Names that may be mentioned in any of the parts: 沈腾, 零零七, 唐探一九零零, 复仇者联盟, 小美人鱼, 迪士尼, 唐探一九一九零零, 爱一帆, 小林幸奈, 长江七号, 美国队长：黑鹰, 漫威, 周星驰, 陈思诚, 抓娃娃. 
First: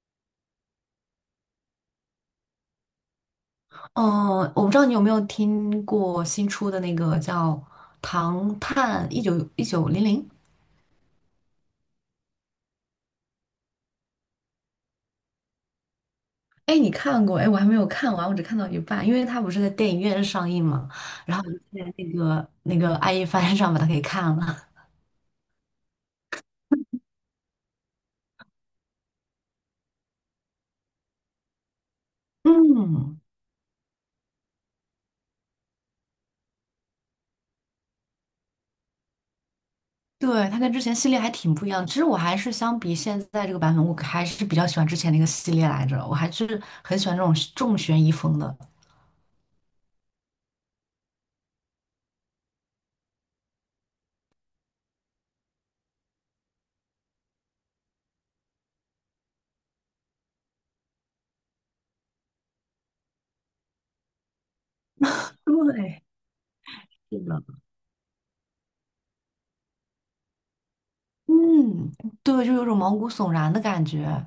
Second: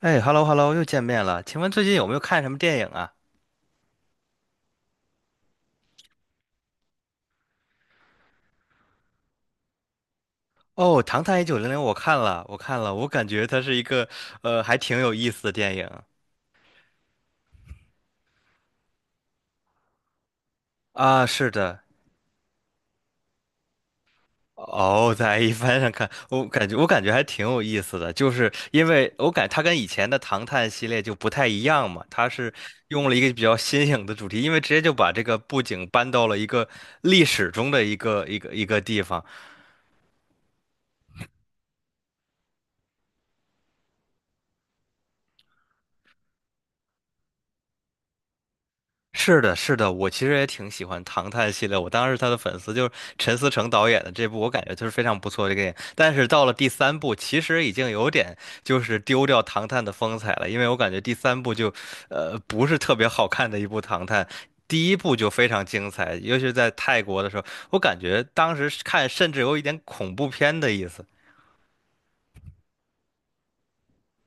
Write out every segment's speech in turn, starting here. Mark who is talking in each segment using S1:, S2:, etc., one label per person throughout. S1: 哎，hello hello，又见面了。请问最近有没有看什么电影啊？
S2: 嗯，我不知道你有没有听过新出的那个叫《唐探一九零零》。
S1: 哦，《唐探一九零零》，我看了，我看了，我感觉它是一个还挺有意思的电影
S2: 哎，你看过？哎，我还没有看完，我只看到一半，因为它不是在电影院上映嘛，
S1: 啊。
S2: 然后
S1: 是
S2: 我就
S1: 的，
S2: 在那个爱一帆上把它给看了。
S1: 哦，在 A 翻上看，我感觉还挺有意思的，就是因为我感它跟以前的《唐探》系列就不太一样嘛，它 是用了
S2: 嗯，
S1: 一个比较新颖的主题，因为直接就把这个布景搬到了一个历史中的一个地方。
S2: 对，它跟之前系列还挺不一样的。其实我还是相比现在这个版本，我还是比较喜欢之前那个系列来着，我还是很喜欢这种重悬疑风的。
S1: 是的，是的，我其实也挺喜欢《唐探》系列，我当时是他的粉丝，就是陈思诚导演的这部，我感觉就是非常不错的电影。但是到了第三部，其实已经有点就是丢掉《唐探》的风采了，因为我感觉第三部就，不是特别好看的一部《唐探》。第一部就非常精
S2: 对，
S1: 彩，尤其是在泰
S2: 是
S1: 国的时
S2: 的。
S1: 候，我感觉当时是看甚至有一点恐怖片的意思。
S2: 嗯，对，就有种毛骨悚然的感觉。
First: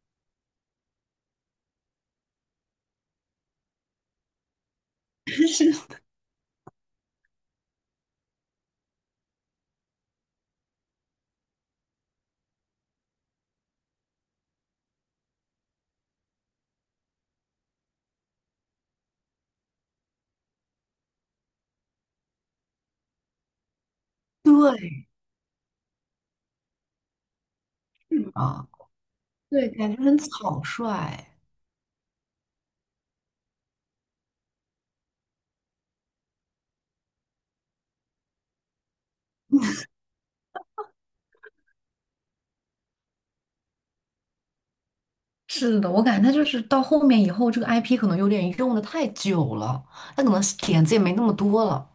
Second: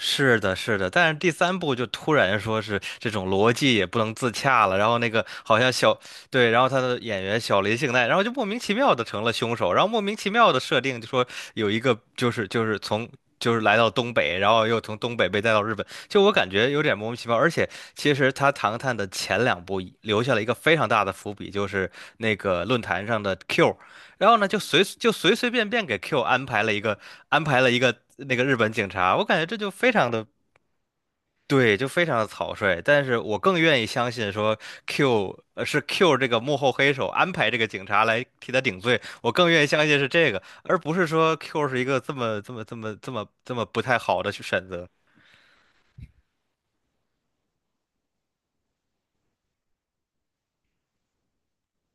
S1: 是的，是的，但是第三部就突然说是这种逻辑也不能自洽了，然后那个好像 小，对，然后他的演员小林幸奈，然后就莫名其妙的成了凶手，然后莫名其妙的设定就说有一个就是就是从就是来到东北，然后又从东北被带到日本，就我感觉有点莫名其妙，而且其实他《唐探》的前两部留下了一个非常大的伏笔，就是那个论坛上的 Q。然后呢，就随
S2: 对，
S1: 就随随便便给 Q 安排了一个那个日
S2: 啊，
S1: 本警察，我感觉这
S2: 对，
S1: 就非
S2: 感觉
S1: 常
S2: 很
S1: 的
S2: 草率。
S1: 对，就非常的草率。但是我更愿意相信说 是 Q 这个幕后黑手安排这个警察来替他顶罪，我更愿意相信是这个，而不是说 Q 是一个这么不太好的去选择。
S2: 是的，我感觉他就是到后面以后，这个 IP 可能有点用的太久了，他可能点子也没那么多了。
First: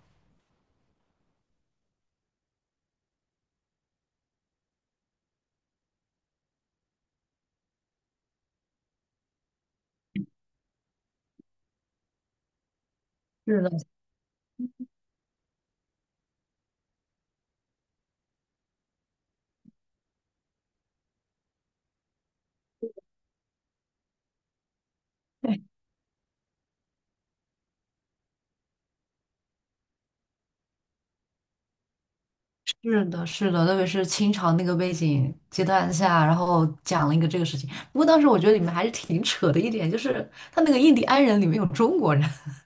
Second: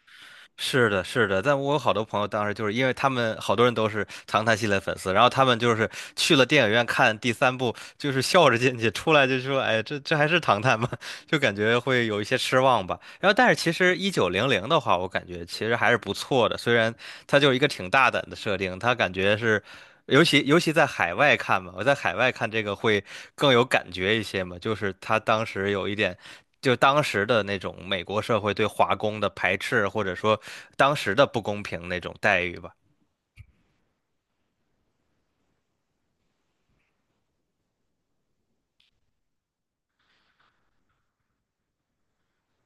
S1: 是的，是的，但我有好多朋友当时就是因为他们好多人都是《唐探》系列粉丝，然后他们就是去了电影院看第三部，就是笑着进去，出来就说：“哎，这还是《唐探》吗？” 就感觉会有一些失望吧。然后，但是
S2: 是的，
S1: 其实一九零零的话，我感觉其实还是不错的，虽然它就是一个挺大胆的设定，它感觉是，尤其在海外看嘛，我在海外看这个会更有感觉一些嘛，就是他当
S2: 对，
S1: 时有一点。就当时的那种美国社会对华工的排斥，或者说当时的不公平那种待遇吧。
S2: 是的，是的，特别是清朝那个背景阶段下，然后讲了一个这个事情。不过当时我觉得里面还是挺扯的一点，就是他那个印第安人里面有中国人。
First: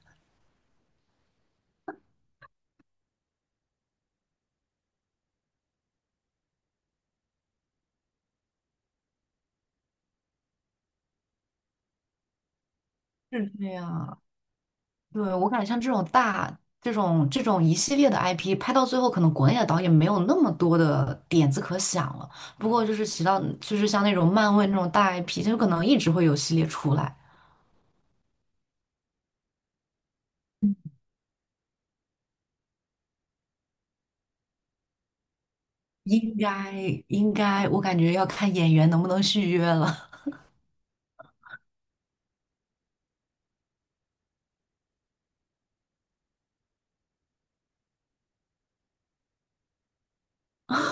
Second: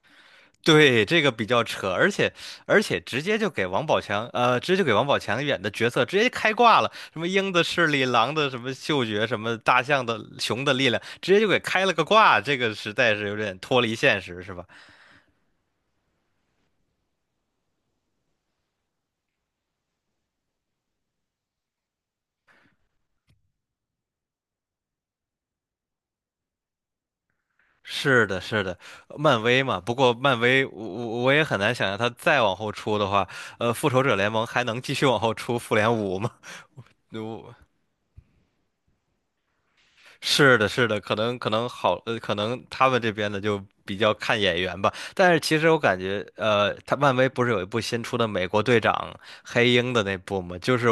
S1: 对，这个比较扯，而且而且直接就给王宝强，呃，直接就给王宝强演的角色直接开挂了，什么鹰的视力、狼的什么嗅觉、什么大象的、熊的力量，直接就给开了个挂，这个实在是有
S2: 是
S1: 点
S2: 这
S1: 脱离现
S2: 样
S1: 实，是吧？
S2: 对，我感觉像这种大、这种一系列的 IP，拍到最后，可能国内的导演没有那么多的点子可想了。不过就是提到，就是像那种漫威那种大 IP，就可能一直会有系列出来。
S1: 是的，是的，漫威嘛。不过漫威，我也很难想象他再往后出的话，复仇者联盟还能继续往后出复联五吗？
S2: 应该应
S1: 如
S2: 该，我感觉要看演员能不能续约了。
S1: 是的，是的，可能好，可能他们这边的就比较看眼缘吧。但是其实我感觉，他漫威不是有一部新出的《美国队长：黑鹰》的那部吗？就是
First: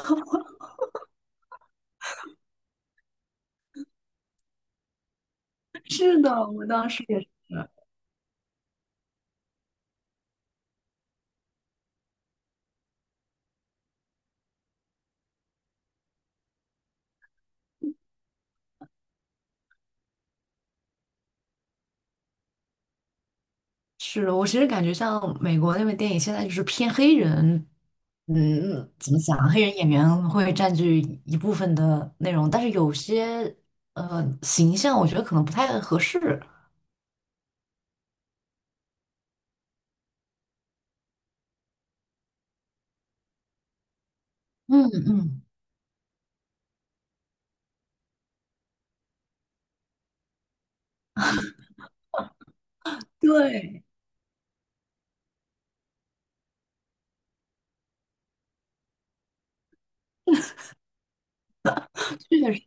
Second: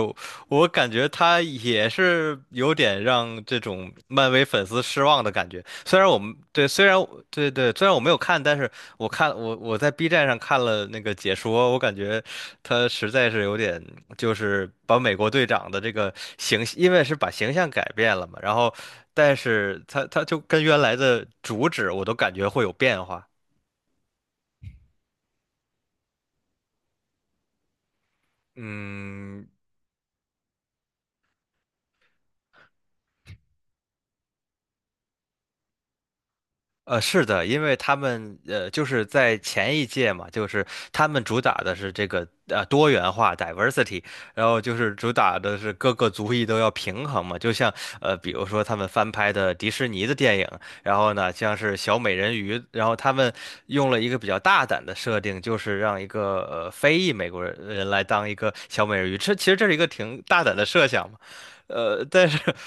S1: 我感觉他也是有点让这种漫威粉丝失望的感觉。虽然我
S2: 是的，
S1: 们
S2: 我
S1: 对，虽
S2: 当
S1: 然
S2: 时也
S1: 我
S2: 是。
S1: 对对，虽然我没有看，但是我看我我在 B 站上看了那个解说，我感觉他实在是有点，就是把美国队长的这个因为是把形象改变了嘛，然后，但是他就跟原来的主旨我都感觉会有变化。
S2: 是我其实感觉像美国那边电影现在就是偏黑人，嗯，怎么
S1: 嗯，
S2: 讲，黑人演员会占据一部分的内容，但是有些形象我觉得可能不太合适。
S1: 是的，因为他们就是在前一届嘛，就是他们主打的是这个多元化 diversity，然后就
S2: 嗯
S1: 是主打
S2: 嗯，
S1: 的是各个族裔都要平衡嘛，就像比如说他们翻拍的迪士尼的电影，然后呢，像是小美人鱼，然后他们
S2: 对。
S1: 用了一个比较大胆的设定，就是让一个非裔美国人来当一个小美人鱼，这其实这是一个挺大胆的设想嘛，但是
S2: 确实，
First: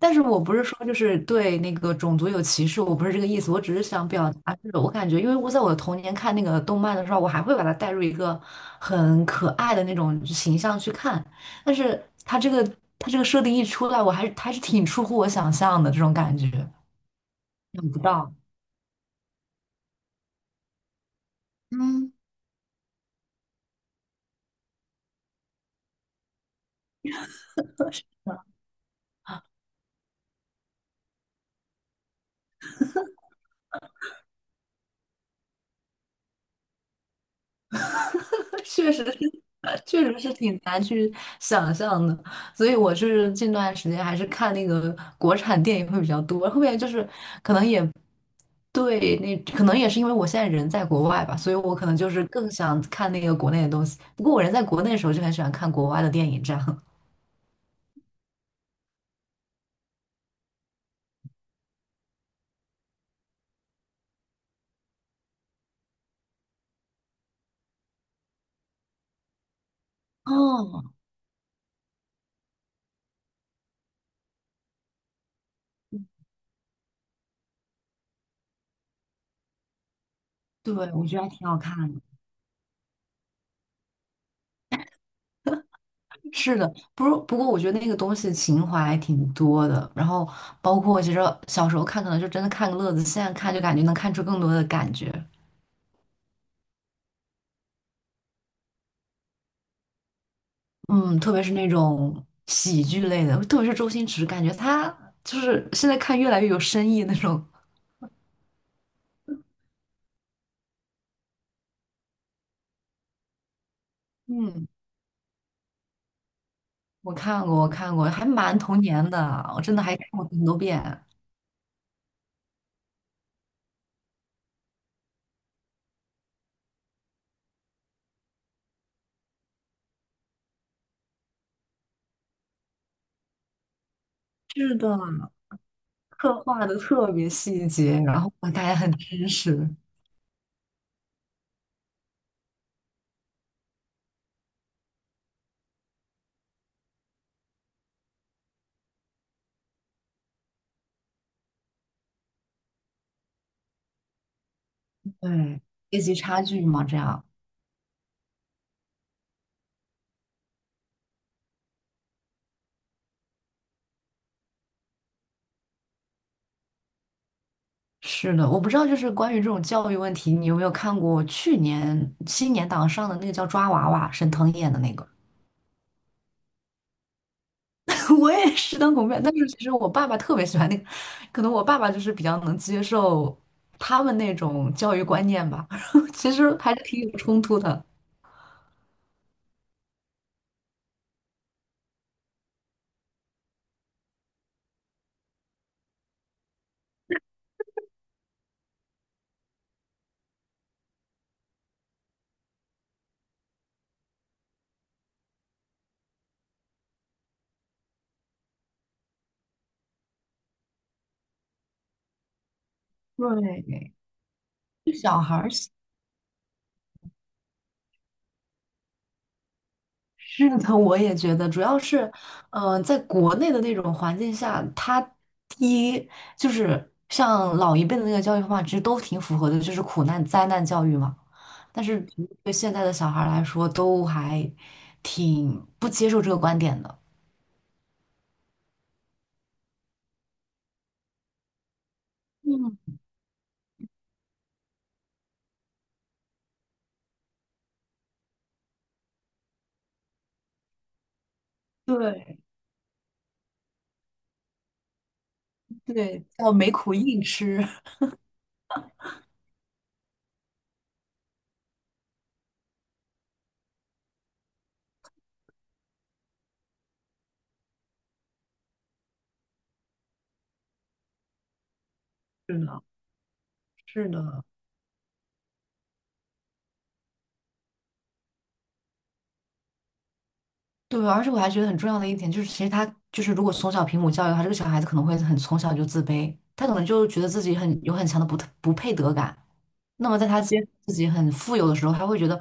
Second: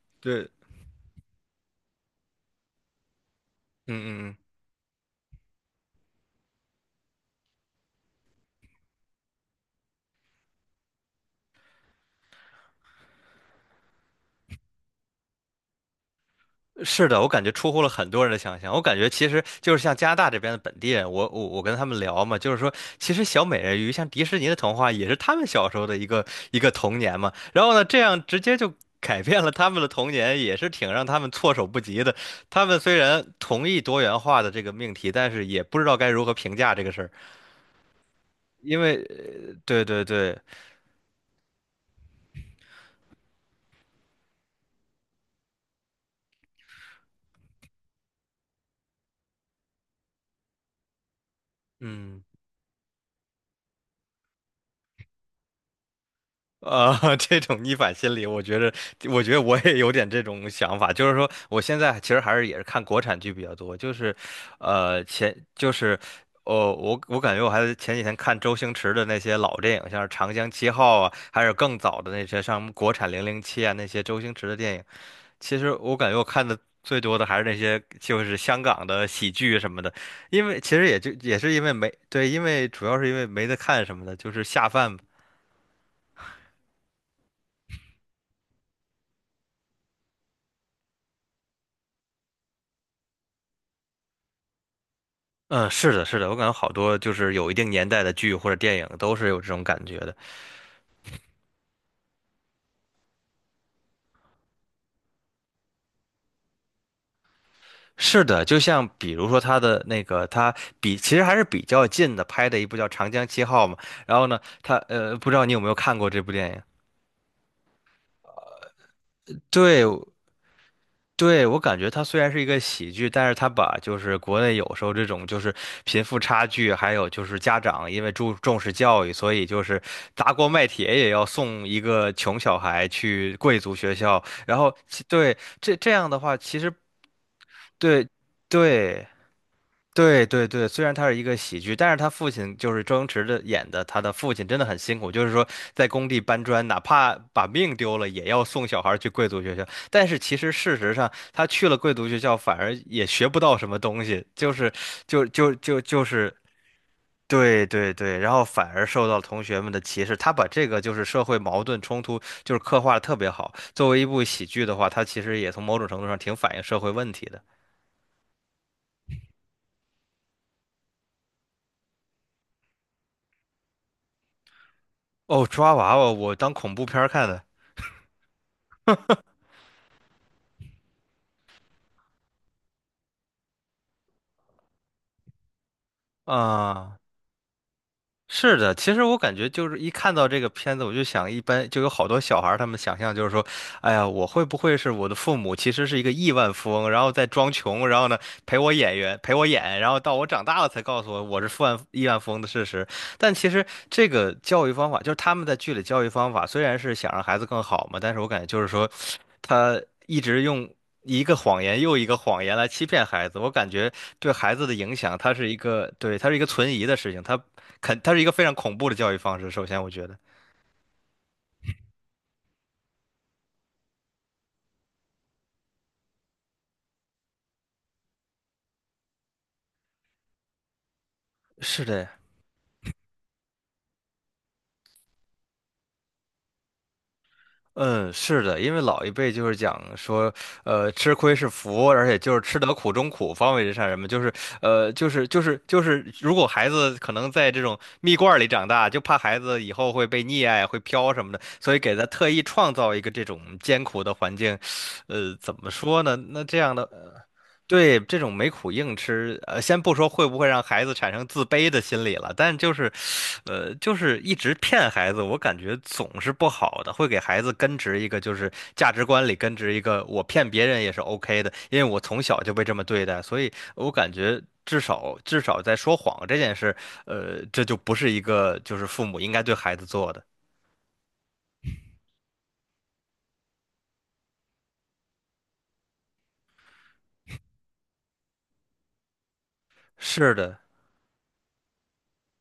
S2: 但 是我
S1: 对，
S2: 不是说就是对那个种族有歧视，我不是这个意思，我只是
S1: 嗯
S2: 想
S1: 嗯
S2: 表
S1: 嗯。
S2: 达，就是我感觉，因为我在我的童年看那个动漫的时候，我还会把它带入一个很可爱的那种形象去看，但是它这个设定一出来，我还是挺出乎我想象的这种感觉，
S1: 是的，我感觉出乎了
S2: 想不
S1: 很多人
S2: 到，
S1: 的想象。我感觉其实就是像加拿大这边的本地人，我跟他们
S2: 嗯，
S1: 聊嘛，就是说，其实小美人鱼像迪士尼的童话也是他们小时候的一个童年嘛。然后呢，这样直接就改变了他们的童年，也是挺让他们措手不及的。他们虽然同意多元化的这个命题，但是也不知道该如何评价这个事儿，因
S2: 确
S1: 为
S2: 实是，
S1: 对对
S2: 确实是
S1: 对，
S2: 挺难去想象的，所以我是近段时间还是看那个国产电影会比较多，后面就是可能也对，那可能也是因为我现在人在国外吧，所以我可能就
S1: 嗯。
S2: 是更想看那个国内的东西。不过我人在国内的时候就很喜欢看国外的电影，这样。
S1: 这种逆反心理，我觉得，我觉得我也有点这种想法，就是说，我现在其实还是也是看国产剧比较多，就是，呃，前就是，哦，我感觉我还前几天看周星驰的那些老电影，像是《长江七
S2: 哦，
S1: 号》啊，还有更早的那些像国产《零零七》啊，那些周星驰的电影，其实我感觉我看的最多的还是那些就是香港的喜剧什么的，因为
S2: 对，
S1: 其实也
S2: 我
S1: 就
S2: 觉得还
S1: 也
S2: 挺
S1: 是
S2: 好
S1: 因为没
S2: 看的。
S1: 对，因为主要是因为没得看什么的，就是下饭嘛
S2: 是的，不过我觉得那个东西情怀还挺多的，然后包括其实小时候看可能就真的看个乐子，现在看就感觉能看出更多的感觉。
S1: 嗯，是的，是的，我感觉好多就是有一定年代的剧或者电影都是有这种感觉的。
S2: 嗯，特别是那种喜剧类的，特别是周星驰，感觉他就是现在看越来越有深意那种。
S1: 是的，就像比如说他的那个，他其实还是比较近的拍的一部叫《长江七号》嘛。然后呢，
S2: 嗯，
S1: 他不知道你有没有看过这部电影？
S2: 我看过，我看过，还蛮童年的，我真的
S1: 对，
S2: 还看过很多遍。
S1: 对，我感觉它虽然是一个喜剧，但是它把就是国内有时候这种就是贫富差距，还有就是家长因为注重视教育，所以就是砸锅卖铁也要送一个穷小孩去贵族学校，然
S2: 是
S1: 后
S2: 的，
S1: 对这样的话，
S2: 刻
S1: 其
S2: 画
S1: 实
S2: 的特别细节，
S1: 对
S2: 然后大家很
S1: 对。
S2: 真实。
S1: 对对对，虽然它是一个喜剧，但是他父亲就是周星驰的演的，他的父亲真的很辛苦，就是说在工地搬砖，哪怕把命丢了，也要送小孩儿去贵族学校。但是其实事实上，他去了贵族学校，反而也学不到什么东西，就是就就
S2: 对，
S1: 就
S2: 阶
S1: 就
S2: 级
S1: 是
S2: 差距嘛，这样。
S1: 对对对，然后反而受到同学们的歧视。他把这个就是社会矛盾冲突，就是刻画的特别好。作为一部喜剧的话，他其实也从某种程度上挺反映社会问题的。
S2: 是的，我不知道，就是关于这种教育问题，你有没有看过去年新年档上的那个叫《抓娃娃》，沈腾演的那个？
S1: 哦，抓娃娃，我当恐怖片儿看的。
S2: 我也是当狗面，但是其实我爸爸特别喜欢那个，可能我爸爸就是比较能接受他们那种教育观念吧，其实还是
S1: 啊、
S2: 挺有冲突的。
S1: 是的，其实我感觉就是一看到这个片子，我就想，一般就有好多小孩儿，他们想象就是说，哎呀，我会不会是我的父母其实是一个亿万富翁，然后在装穷，然后呢陪我演，然后到我长大了才告诉我我是亿万富翁的事实。但其实这个教育方法，就是他们在剧里教育方法，虽然是想让孩子更好嘛，但是我感觉就是说，他一直用一个谎言又一个谎言来欺骗孩子，我
S2: 对，
S1: 感觉
S2: 对
S1: 对孩子的影响，
S2: 小
S1: 它
S2: 孩
S1: 是
S2: 儿
S1: 一个，对，它是一个存疑的事情。它是一个非常恐怖的教育方式。首先，我觉得
S2: 是的，我也觉得，主要是，嗯，在国内的那种环境下，他第一就是像老一辈的那个教育方法，其实都挺符合的，就是苦难灾难教育嘛。但
S1: 是
S2: 是
S1: 的，
S2: 对现在的小孩儿来说，都还挺不接受这个观点的。
S1: 嗯，是的，因为老一辈就是讲说，吃亏是福，而且就是吃得苦
S2: 嗯，
S1: 中苦，方为人上人嘛，就是，就是，如果孩子可能在这种蜜罐儿里长大，就怕孩子以后会被溺爱、会飘什么的，所以给他特
S2: 对，
S1: 意创造一个这种艰苦的环境，怎么说呢？
S2: 对，
S1: 那
S2: 叫
S1: 这
S2: 没
S1: 样的
S2: 苦硬吃。
S1: 对，这种没苦硬吃，先不说会不会让孩子产生自卑的心理了，但就是，就是一直骗孩子，我感觉总是不好的，会给孩子根植一个就是价值观里根植一个我骗别人也是 OK 的，因为我从小就
S2: 是
S1: 被这
S2: 的，
S1: 么对待，所以我
S2: 是
S1: 感觉
S2: 的，
S1: 至少至少在说谎这件事，这就不是一个就是父母应该对孩子做的。
S2: 对，而且我还觉得很重要的一点就是，其实他就是如果从小平母教育的话，这个小孩子可能会很从小就自卑，他可能就觉得自己很有很强的不配得感。那么在
S1: 是
S2: 他
S1: 的。
S2: 接，自己很富有的时候，他会觉得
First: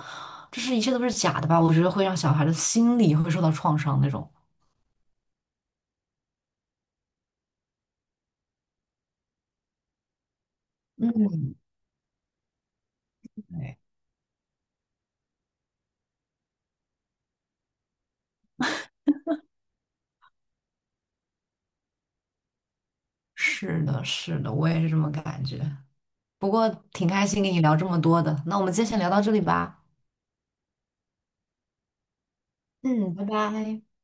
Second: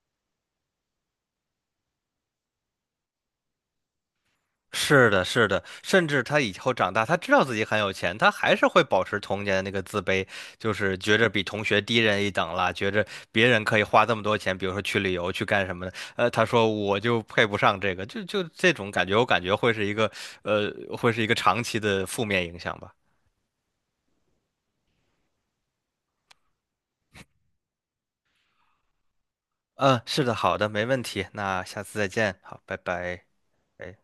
S2: 这是一切都是假的吧？我觉得会让小孩的心理会受到创伤那种。
S1: 是的，是的，甚至他以后长大，他知道自己很有钱，他还是会保持童年的那个自卑，就是觉着
S2: 嗯，
S1: 比同学低人一等啦，觉着别人可
S2: 对，
S1: 以花这么多钱，比如说去旅游去干什么的，他说我就配不上这个，这种感觉，我感觉会是一个，呃，会是一个长期的负面影响吧。
S2: 是的，是的，我也是这么感觉。不过挺开心跟你聊这么多的，那我们今天先聊到这里吧。
S1: 嗯，是的，好的，没问题，那下次再见，好，拜
S2: 嗯，
S1: 拜。
S2: 拜拜。
S1: 哎。